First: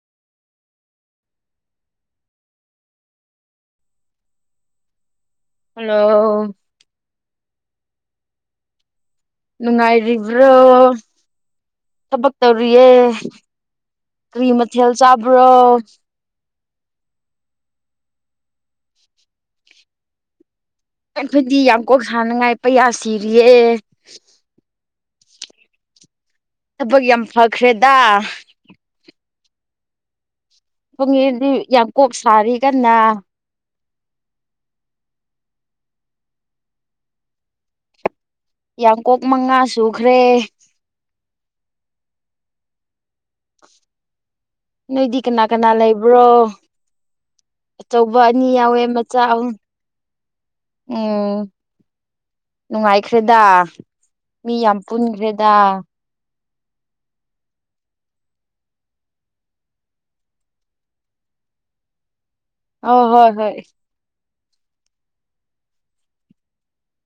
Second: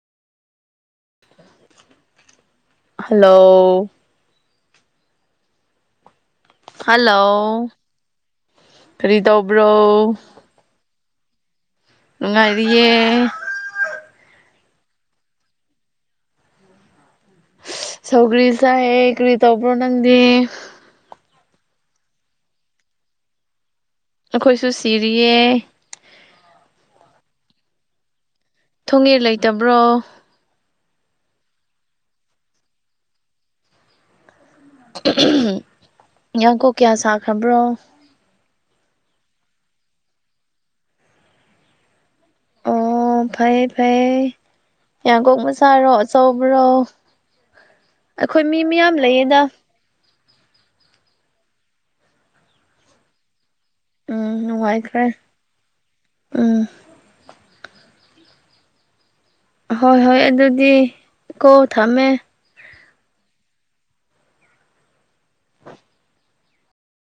hello hello hello ꯀꯔꯤ ꯇꯧꯕꯔꯣ ꯅꯨꯡꯉꯥꯏꯔꯤꯕ꯭ꯔꯣ ꯊꯕꯛ ꯇꯧꯔꯤꯌꯦ ꯀꯔꯤ ꯃꯊꯦꯜ ꯆꯥꯕ꯭ꯔꯣ ꯁꯧꯒ꯭ꯔꯤ ꯆꯥꯏꯌꯦ ꯀ꯭ꯔꯤ ꯇꯧꯕ꯭ꯔꯣ ꯅꯪꯗꯤ ꯑꯩꯈꯣꯏꯗꯤ ꯌꯥꯝ ꯀꯣꯛ ꯁꯥꯅꯉꯥꯏ ꯄꯩꯌꯥ ꯁꯤꯔꯤꯌꯦ ꯑꯈꯣꯏꯁꯨ ꯁꯤꯔꯤꯌꯦ ꯊꯕꯛ ꯌꯥꯝ ꯐꯈ꯭ꯔꯦꯗꯥ ꯊꯣꯡ ꯉꯦ ꯂꯩꯇꯕ꯭ꯔꯣ ꯄꯨꯡꯌꯦꯟꯗꯤ ꯌꯥꯡꯀꯣꯛ ꯁꯥꯔꯤ ꯀꯟꯅ ꯌꯥꯡꯀꯣꯛ ꯀꯌꯥ ꯁꯥꯈ꯭ꯔꯕ꯭ꯔꯣ ꯌꯥꯡ ꯀꯣꯛ ꯃꯉꯥ ꯁꯨꯈ꯭ꯔꯦ ꯑꯣ ꯐꯩꯌꯦ ꯐꯩꯌꯦ ꯅꯣꯏꯗꯤ ꯌꯥꯡꯀꯣꯛ ꯀꯅꯥ ꯀꯅꯥ ꯃꯆꯥꯔꯣ ꯂꯩꯕ꯭ꯔꯣ ꯑꯆꯧꯕꯔꯣ ꯑꯆꯧꯕ ꯑꯩꯈꯣꯏ ꯑꯅꯤ ꯃꯤ ꯌꯥꯎꯋꯦ ꯃꯌꯥꯝ ꯃꯆꯥ ꯂꯩꯌꯦꯗ ꯑꯍꯨꯝ ꯎꯝ ꯅꯨꯡꯉꯥꯏꯈ꯭ꯔꯦꯗ ꯎꯝ ꯃꯤ ꯌꯥꯝ ꯅꯨꯡꯉꯥꯏꯈ꯭ꯔꯦ ꯄꯨꯟꯈ꯭ꯔꯦꯗꯥ ꯎꯝ ꯍꯣꯏ ꯍꯣꯏ ꯑꯗꯨꯗꯤ ꯀꯣ ꯊꯝꯃꯦ ꯑꯧ ꯍꯣꯏ ꯍꯣꯏ